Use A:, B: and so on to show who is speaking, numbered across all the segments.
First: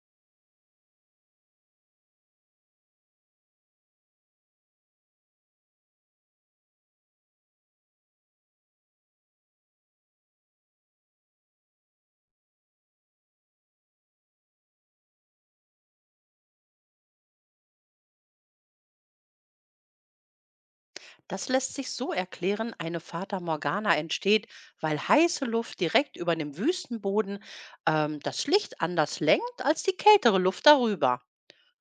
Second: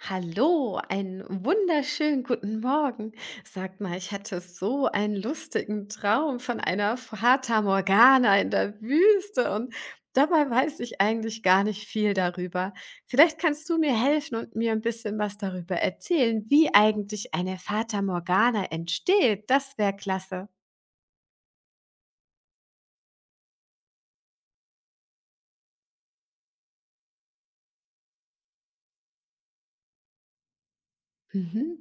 A: Hallo, einen wunderschönen guten Morgen. Sag mal, ich hatte so einen lustigen Traum von einer Fata Morgana in der Wüste und dabei weiß ich eigentlich gar nicht viel darüber. Vielleicht kannst du mir helfen und mir ein bisschen was darüber erzählen, wie eigentlich eine Fata Morgana entsteht. Das wäre klasse.
B: Das lässt sich so erklären, eine Fata Morgana entsteht, weil heiße Luft direkt über dem Wüstenboden das Licht anders lenkt als die kältere Luft darüber.
A: Mhm.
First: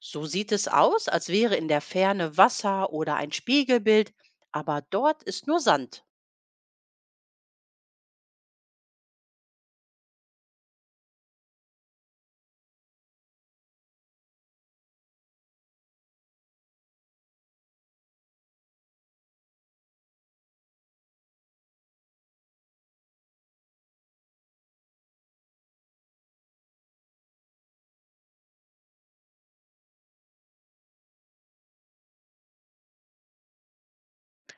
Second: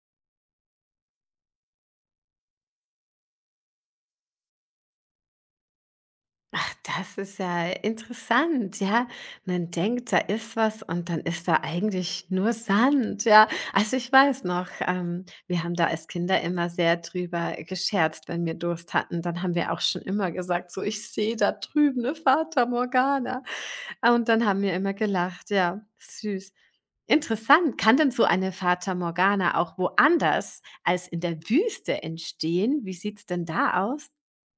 B: So sieht es aus, als wäre in der Ferne Wasser oder ein Spiegelbild, aber dort ist nur Sand.
A: Ach, das ist ja interessant, ja. Man denkt, da ist was und dann ist da eigentlich nur Sand, ja. Also, ich weiß noch, wir haben da als Kinder immer sehr drüber gescherzt, wenn wir Durst hatten. Dann haben wir auch schon immer gesagt, so: „Ich sehe da drüben eine Fata Morgana.“ Ah, und dann haben wir immer gelacht, ja, süß. Interessant, kann denn so eine Fata Morgana auch woanders als in der Wüste entstehen? Wie sieht's denn da aus?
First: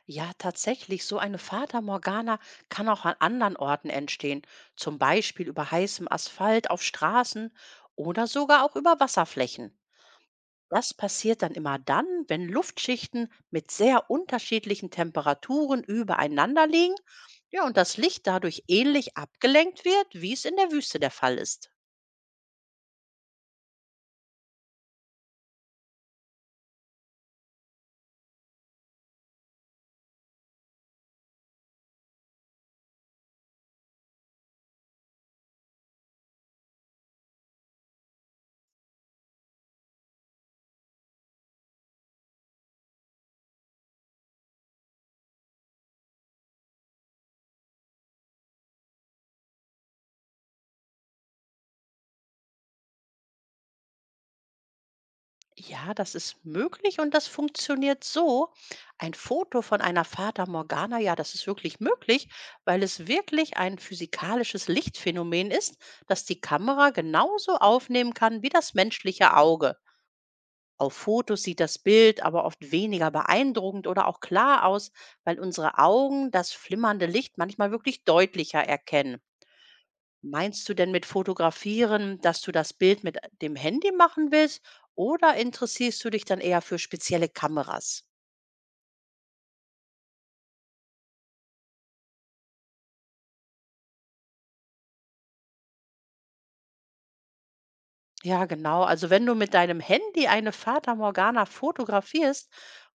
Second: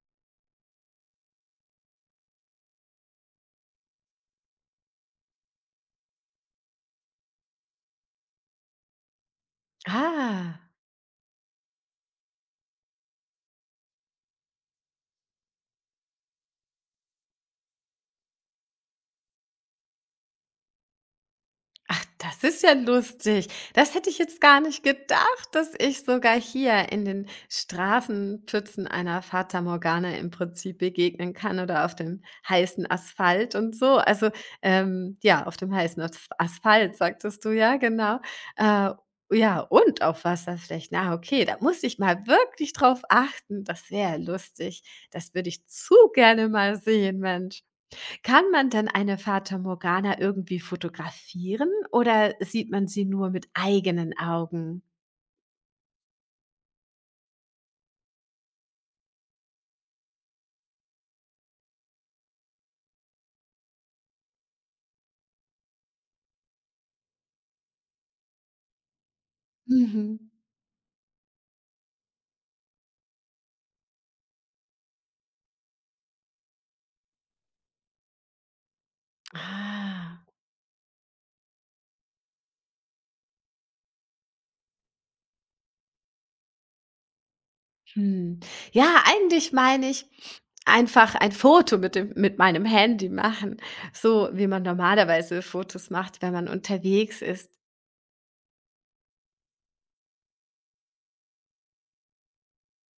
B: Ja, tatsächlich, so eine Fata Morgana kann auch an anderen Orten entstehen, zum Beispiel über heißem Asphalt auf Straßen oder sogar auch über Wasserflächen.
A: Ah.
B: Das passiert dann immer dann, wenn Luftschichten mit sehr unterschiedlichen Temperaturen übereinander liegen, ja, und das Licht dadurch ähnlich abgelenkt wird, wie es in der Wüste der Fall ist.
A: Ach, das ist ja lustig. Das hätte ich jetzt gar nicht gedacht, dass ich sogar hier in den Straßenpfützen einer Fata Morgana im Prinzip begegnen kann oder auf dem heißen Asphalt und so. Also, ja, auf dem heißen Asphalt, sagtest du ja, genau. Äh, ja, und auf Wasserflächen. Na okay, da muss ich mal wirklich drauf achten. Das wäre lustig. Das würde ich zu gerne mal sehen, Mensch. Kann man dann eine Fata Morgana irgendwie fotografieren oder sieht man sie nur mit eigenen Augen?
B: Ja, das ist möglich und das funktioniert so. Ein Foto von einer Fata Morgana, ja, das ist wirklich möglich, weil es wirklich ein physikalisches Lichtphänomen ist, das die Kamera genauso aufnehmen kann wie das menschliche Auge.
A: Mhm.
B: Auf Fotos sieht das Bild aber oft weniger beeindruckend oder auch klar aus, weil unsere Augen das flimmernde Licht manchmal wirklich deutlicher erkennen.
A: Ah,
B: Meinst du denn mit Fotografieren, dass du das Bild mit dem Handy machen willst oder interessierst du dich dann eher für spezielle Kameras?
A: hm. Ja, eigentlich meine ich einfach ein Foto mit dem mit meinem Handy machen, so wie man normalerweise Fotos macht, wenn man unterwegs ist.
B: Ja, genau. Also wenn du mit deinem Handy eine Fata Morgana fotografierst,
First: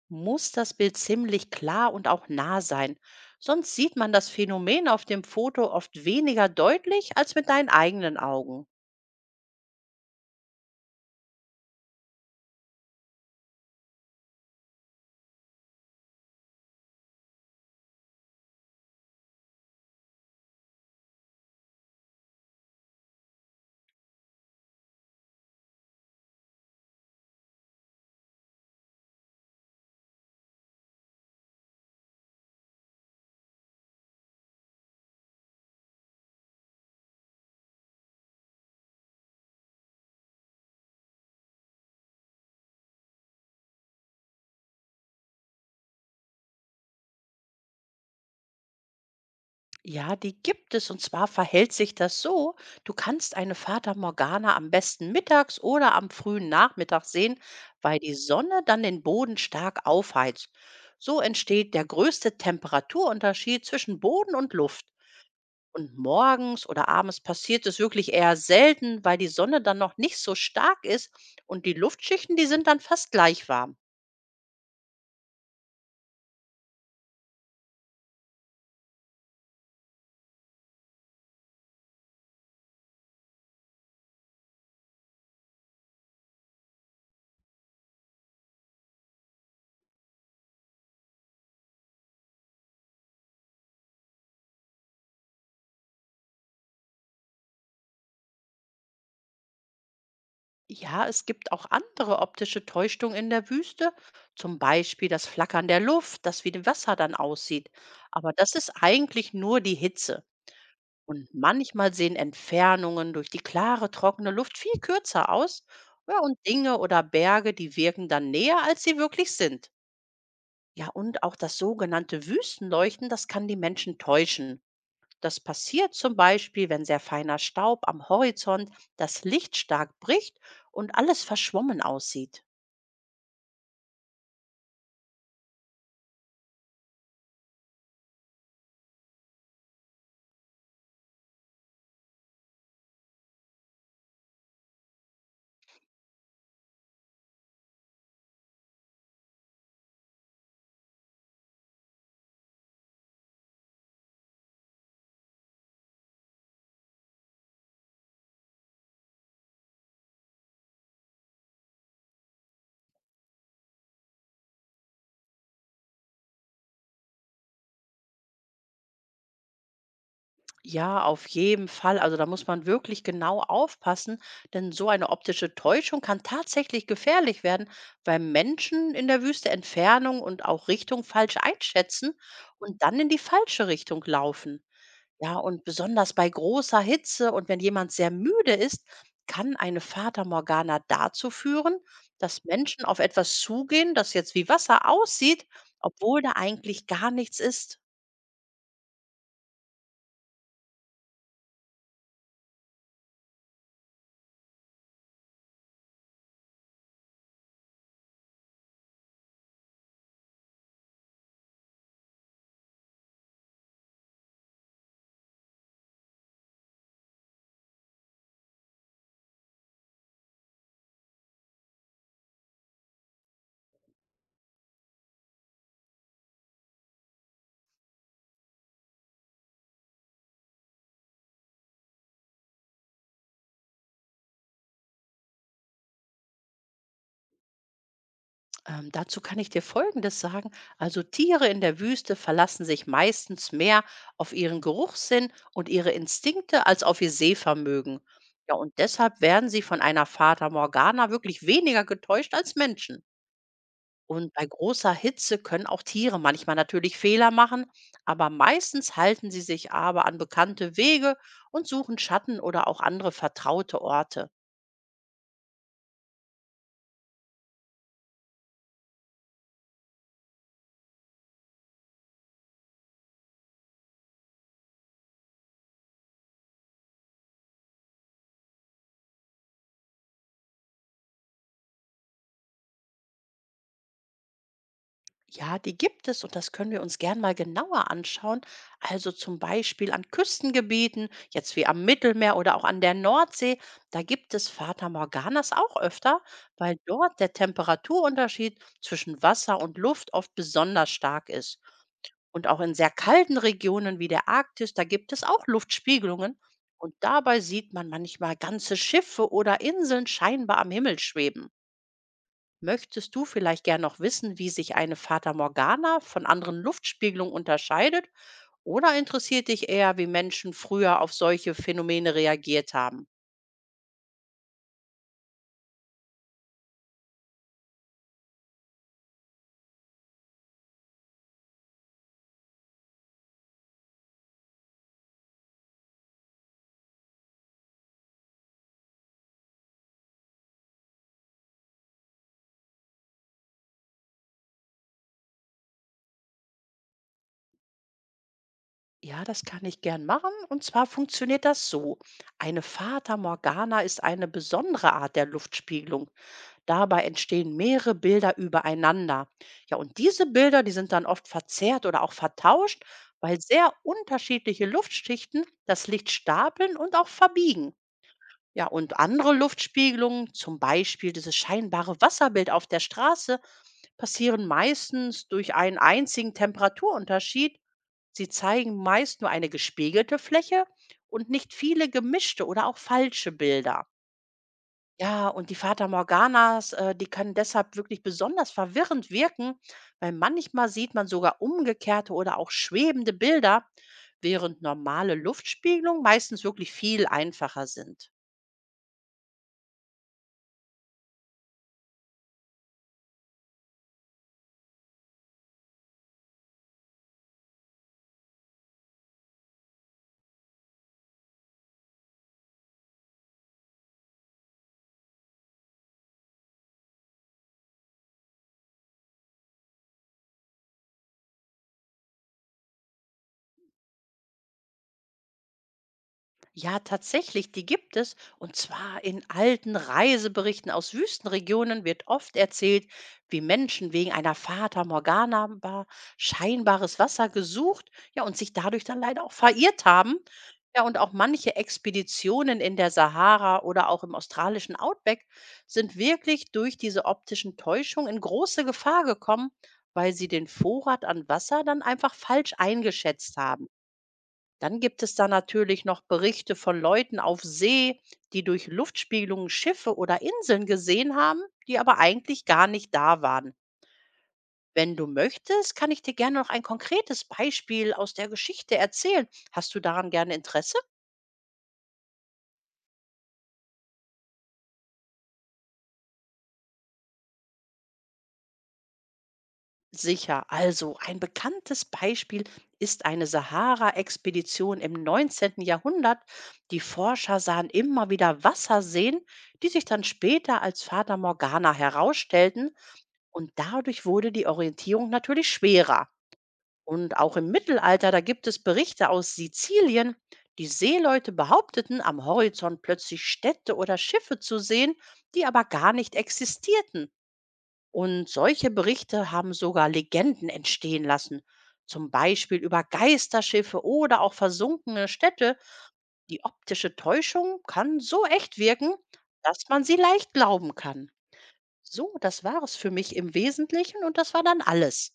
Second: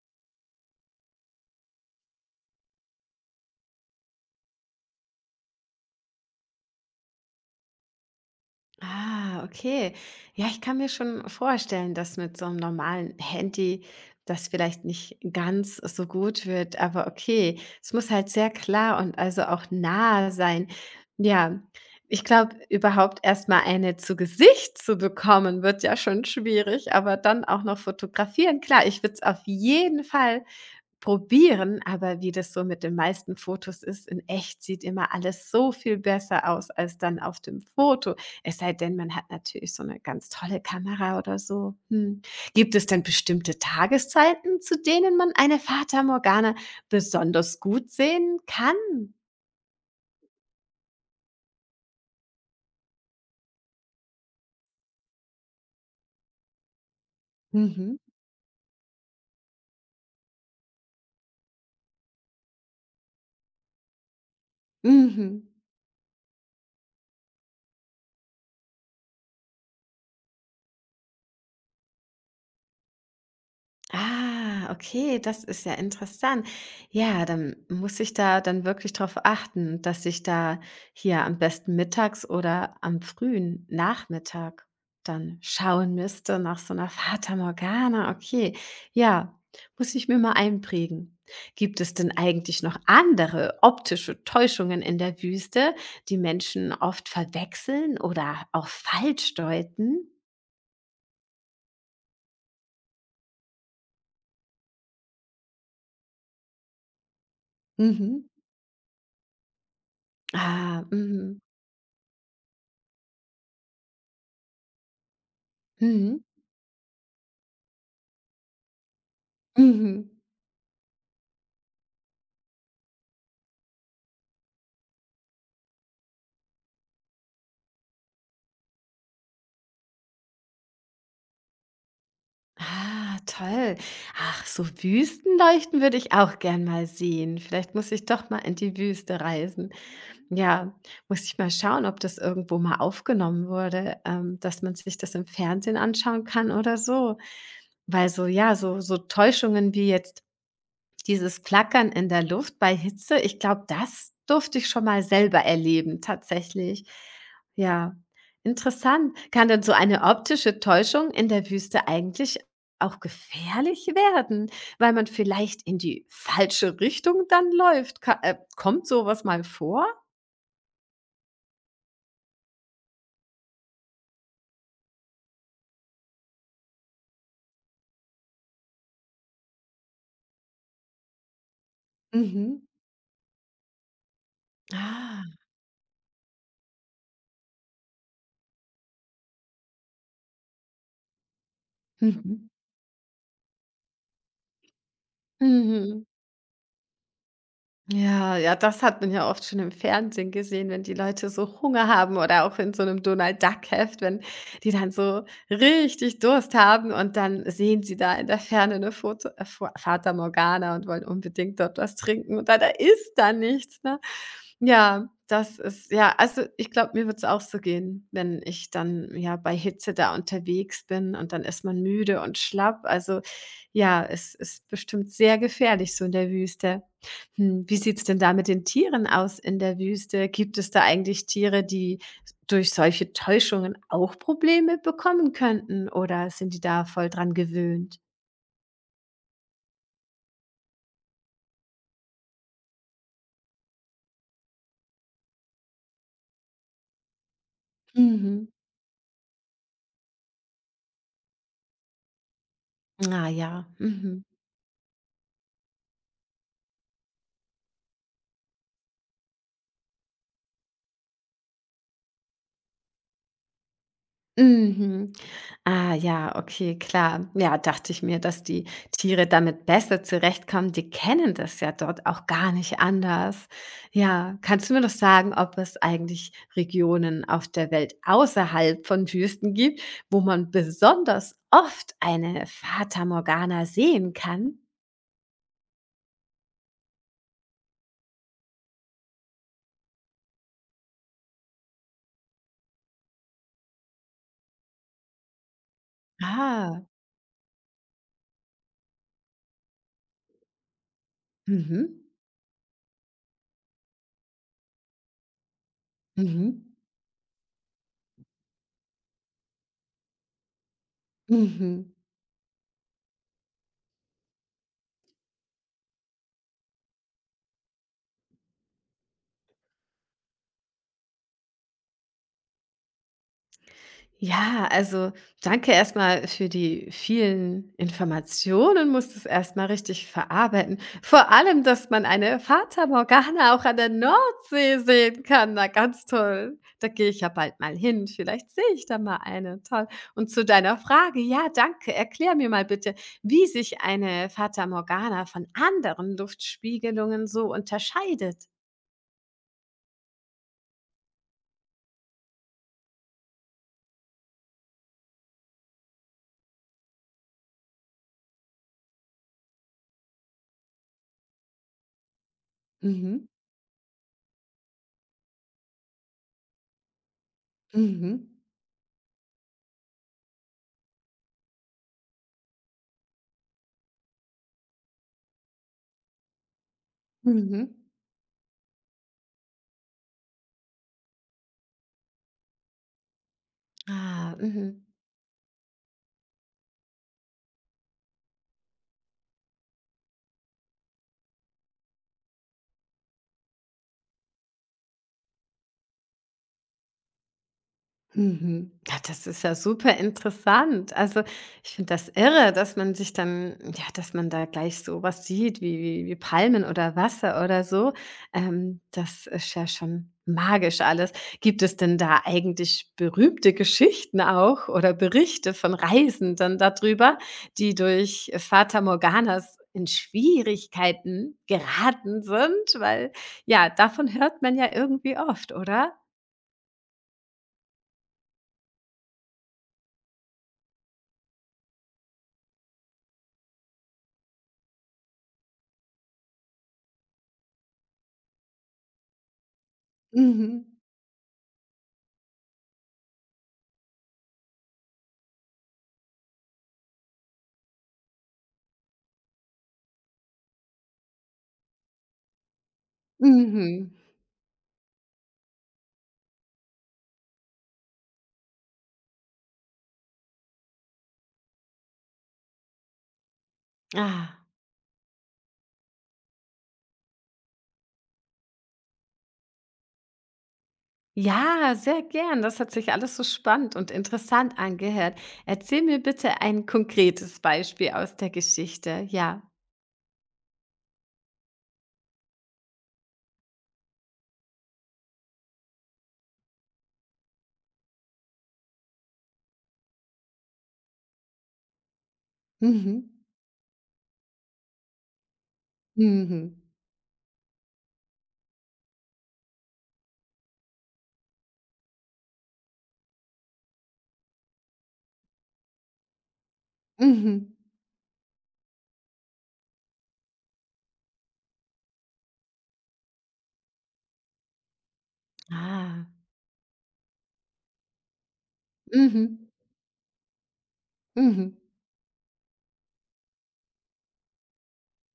B: muss das Bild ziemlich klar und auch nah sein. Sonst sieht man das Phänomen auf dem Foto oft weniger deutlich als mit deinen eigenen Augen.
A: Ah, okay. Ja, ich kann mir schon vorstellen, dass mit so einem normalen Handy das vielleicht nicht ganz so gut wird, aber okay, es muss halt sehr klar und also auch nah sein. Ja, ich glaube, überhaupt erst mal eine zu Gesicht zu bekommen, wird ja schon schwierig, aber dann auch noch fotografieren. Klar, ich würde es auf jeden Fall probieren, aber wie das so mit den meisten Fotos ist, in echt sieht immer alles so viel besser aus als dann auf dem Foto. Es sei denn, man hat natürlich so eine ganz tolle Kamera oder so. Hm. Gibt es denn bestimmte Tageszeiten, zu denen man eine Fata Morgana besonders gut sehen kann?
B: Ja, die gibt es und zwar verhält sich das so, du kannst eine Fata Morgana am besten mittags oder am frühen Nachmittag sehen,
A: Mhm.
B: weil die Sonne dann den Boden stark aufheizt. So entsteht der größte Temperaturunterschied zwischen Boden und Luft.
A: Mhm.
B: Und morgens oder abends passiert es wirklich eher selten, weil die Sonne dann noch nicht so stark ist und die Luftschichten, die sind dann fast gleich warm.
A: Ah, okay, das ist ja interessant. Ja, dann muss ich da dann wirklich darauf achten, dass ich da hier am besten mittags oder am frühen Nachmittag dann schauen müsste nach so einer Fata Morgana. Okay, ja, muss ich mir mal einprägen. Gibt es denn eigentlich noch andere optische Täuschungen in der Wüste, die Menschen oft verwechseln oder auch falsch deuten?
B: Ja, es gibt auch andere optische Täuschungen in der Wüste, zum Beispiel das Flackern der Luft, das wie dem Wasser dann aussieht.
A: Mhm.
B: Aber das ist eigentlich nur die Hitze.
A: Ah,
B: Und
A: mhm.
B: manchmal sehen Entfernungen durch die klare, trockene Luft viel kürzer aus. Ja,
A: Mhm.
B: und Dinge oder Berge, die wirken dann näher, als sie wirklich sind.
A: Mhm.
B: Ja, und auch das sogenannte Wüstenleuchten, das kann die Menschen täuschen. Das passiert zum Beispiel, wenn sehr feiner Staub am Horizont das Licht stark bricht und alles verschwommen aussieht.
A: Ah, toll. Ach, so Wüstenleuchten würde ich auch gern mal sehen. Vielleicht muss ich doch mal in die Wüste reisen. Ja, muss ich mal schauen, ob das irgendwo mal aufgenommen wurde, dass man sich das im Fernsehen anschauen kann oder so. Weil so, ja, so Täuschungen wie jetzt dieses Flackern in der Luft bei Hitze, ich glaube, das durfte ich schon mal selber erleben tatsächlich. Ja, interessant. Kann denn so eine optische Täuschung in der Wüste eigentlich auch gefährlich werden, weil man vielleicht in die falsche Richtung dann läuft? Ka kommt so was mal vor?
B: Ja, auf jeden Fall. Also da muss man wirklich genau aufpassen, denn so eine optische Täuschung kann tatsächlich gefährlich werden, weil Menschen in der Wüste Entfernung und auch Richtung falsch einschätzen
A: Mhm.
B: und dann in die falsche Richtung laufen.
A: Ah,
B: Ja, und besonders bei großer Hitze und wenn jemand sehr müde ist, kann eine Fata Morgana dazu führen, dass
A: mhm.
B: Menschen auf etwas zugehen, das jetzt wie Wasser aussieht,
A: Mhm.
B: obwohl da eigentlich gar nichts ist.
A: Ja, ja, das hat man ja oft schon im Fernsehen gesehen, wenn die Leute so Hunger haben oder auch in so einem Donald Duck Heft, wenn die dann so richtig Durst haben und dann sehen sie da in der Ferne eine Foto Fa Fata Morgana und wollen unbedingt dort was trinken und da ist da nichts, ne? Ja, das ist ja, also, ich glaube, mir würde es auch so gehen, wenn ich dann, ja, bei Hitze da unterwegs bin und dann ist man müde und schlapp. Also, ja, es ist bestimmt sehr gefährlich so in der Wüste. Hm, wie sieht's denn da mit den Tieren aus in der Wüste? Gibt es da eigentlich Tiere, die durch solche Täuschungen auch Probleme bekommen könnten oder sind die da voll dran gewöhnt?
B: Dazu kann ich dir Folgendes sagen. Also Tiere in der Wüste verlassen sich meistens mehr auf ihren Geruchssinn und ihre Instinkte als auf ihr Sehvermögen.
A: Mhm.
B: Ja, und deshalb werden sie von einer Fata Morgana wirklich weniger getäuscht als Menschen.
A: Ah ja, mhm.
B: Und bei großer Hitze können auch Tiere manchmal natürlich Fehler machen, aber meistens halten sie sich aber an bekannte Wege und suchen Schatten oder auch andere vertraute Orte.
A: Mhm. Ah ja, okay, klar. Ja, dachte ich mir, dass die Tiere damit besser zurechtkommen. Die kennen das ja dort auch gar nicht anders. Ja, kannst du mir noch sagen, ob es eigentlich Regionen auf der Welt außerhalb von Wüsten gibt, wo man besonders oft eine Fata Morgana sehen kann?
B: Ja, die gibt es und das können wir uns gern mal genauer anschauen. Also zum Beispiel an Küstengebieten, jetzt wie am Mittelmeer oder auch an der Nordsee, da gibt es Fata Morganas auch öfter, weil
A: Ah,
B: dort der Temperaturunterschied zwischen Wasser und Luft oft besonders stark ist.
A: mhm,
B: Und auch in sehr kalten Regionen wie der Arktis, da gibt es auch Luftspiegelungen.
A: mhm,
B: Und dabei sieht man manchmal ganze Schiffe oder Inseln scheinbar am Himmel schweben.
A: mhm.
B: Möchtest du vielleicht gern noch wissen, wie sich eine Fata Morgana von anderen Luftspiegelungen unterscheidet? Oder interessiert dich eher, wie Menschen früher auf solche Phänomene reagiert haben?
A: Ja, also danke erstmal für die vielen Informationen, muss das erstmal richtig verarbeiten. Vor allem, dass man eine Fata Morgana auch an der Nordsee sehen kann. Na, ganz toll. Da gehe ich ja bald mal hin. Vielleicht sehe ich da mal eine. Toll. Und zu deiner Frage, ja, danke. Erklär mir mal bitte, wie sich eine Fata Morgana von anderen Luftspiegelungen so unterscheidet.
B: Ja, das kann ich gern machen. Und zwar funktioniert das so. Eine Fata Morgana ist eine besondere Art der Luftspiegelung. Dabei entstehen mehrere Bilder übereinander. Ja, und diese Bilder, die sind dann oft verzerrt oder auch vertauscht,
A: Mhm.
B: weil sehr unterschiedliche Luftschichten das Licht stapeln und auch verbiegen.
A: Mhm.
B: Ja, und andere Luftspiegelungen, zum Beispiel dieses scheinbare Wasserbild auf der Straße, passieren meistens durch einen einzigen Temperaturunterschied.
A: Mhm.
B: Sie zeigen meist nur eine gespiegelte Fläche und nicht viele gemischte oder auch falsche Bilder.
A: Ah, mhm.
B: Ja, und die Fata Morganas, die können deshalb wirklich besonders verwirrend wirken, weil manchmal sieht man sogar umgekehrte oder auch schwebende Bilder, während normale Luftspiegelungen meistens wirklich viel einfacher sind.
A: Mhm. Ja, das ist ja super interessant. Also, ich finde das irre, dass man sich dann ja, dass man da gleich so was sieht wie wie Palmen oder Wasser oder so. Das ist ja schon magisch alles. Gibt es denn da eigentlich berühmte Geschichten auch oder Berichte von Reisenden da drüber, die durch Fata Morganas in Schwierigkeiten geraten sind? Weil ja, davon hört man ja irgendwie oft, oder?
B: Ja, tatsächlich, die gibt es. Und zwar in alten Reiseberichten aus Wüstenregionen wird oft erzählt, wie Menschen wegen einer Fata Morgana scheinbares Wasser gesucht, ja, und sich dadurch dann leider auch verirrt haben.
A: Mhm.
B: Ja, und auch manche Expeditionen in der Sahara oder auch im australischen Outback sind wirklich durch diese optischen Täuschung in große Gefahr gekommen, weil sie den Vorrat an Wasser dann einfach falsch eingeschätzt haben.
A: Mhm.
B: Dann gibt es da natürlich noch Berichte von Leuten auf See, die durch Luftspiegelungen Schiffe oder Inseln gesehen haben, die aber eigentlich gar nicht da waren.
A: Ah,
B: Wenn du möchtest, kann ich dir gerne noch ein konkretes Beispiel aus der Geschichte erzählen. Hast du daran gerne Interesse?
A: ja, sehr gern. Das hat sich alles so spannend und interessant angehört. Erzähl mir bitte ein konkretes Beispiel aus der Geschichte. Ja.
B: Sicher. Also, ein bekanntes Beispiel ist eine Sahara-Expedition im 19. Jahrhundert. Die Forscher sahen immer wieder Wasserseen, die sich dann später als Fata Morgana herausstellten.
A: Mhm.
B: Und dadurch wurde die Orientierung natürlich schwerer.
A: Mhm.
B: Und auch im Mittelalter, da gibt es Berichte aus Sizilien, die Seeleute behaupteten, am Horizont plötzlich Städte oder Schiffe zu sehen, die aber gar nicht existierten.
A: Mhm.
B: Und solche Berichte haben sogar Legenden entstehen lassen, zum Beispiel über Geisterschiffe oder auch versunkene Städte.
A: Ah.
B: Die optische Täuschung kann so echt wirken,
A: Mhm.
B: dass man sie leicht glauben kann.
A: Mhm.
B: So, das war es für mich im Wesentlichen und das war dann alles.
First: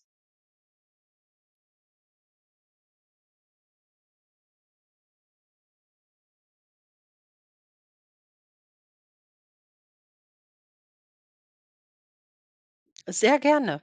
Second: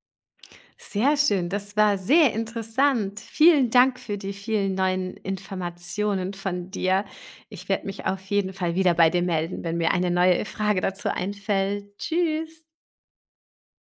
A: Sehr schön. Das war sehr interessant. Vielen Dank für die vielen neuen Informationen von dir. Ich werde mich auf jeden Fall wieder bei dir melden, wenn mir eine neue Frage dazu einfällt. Tschüss.
B: Sehr gerne.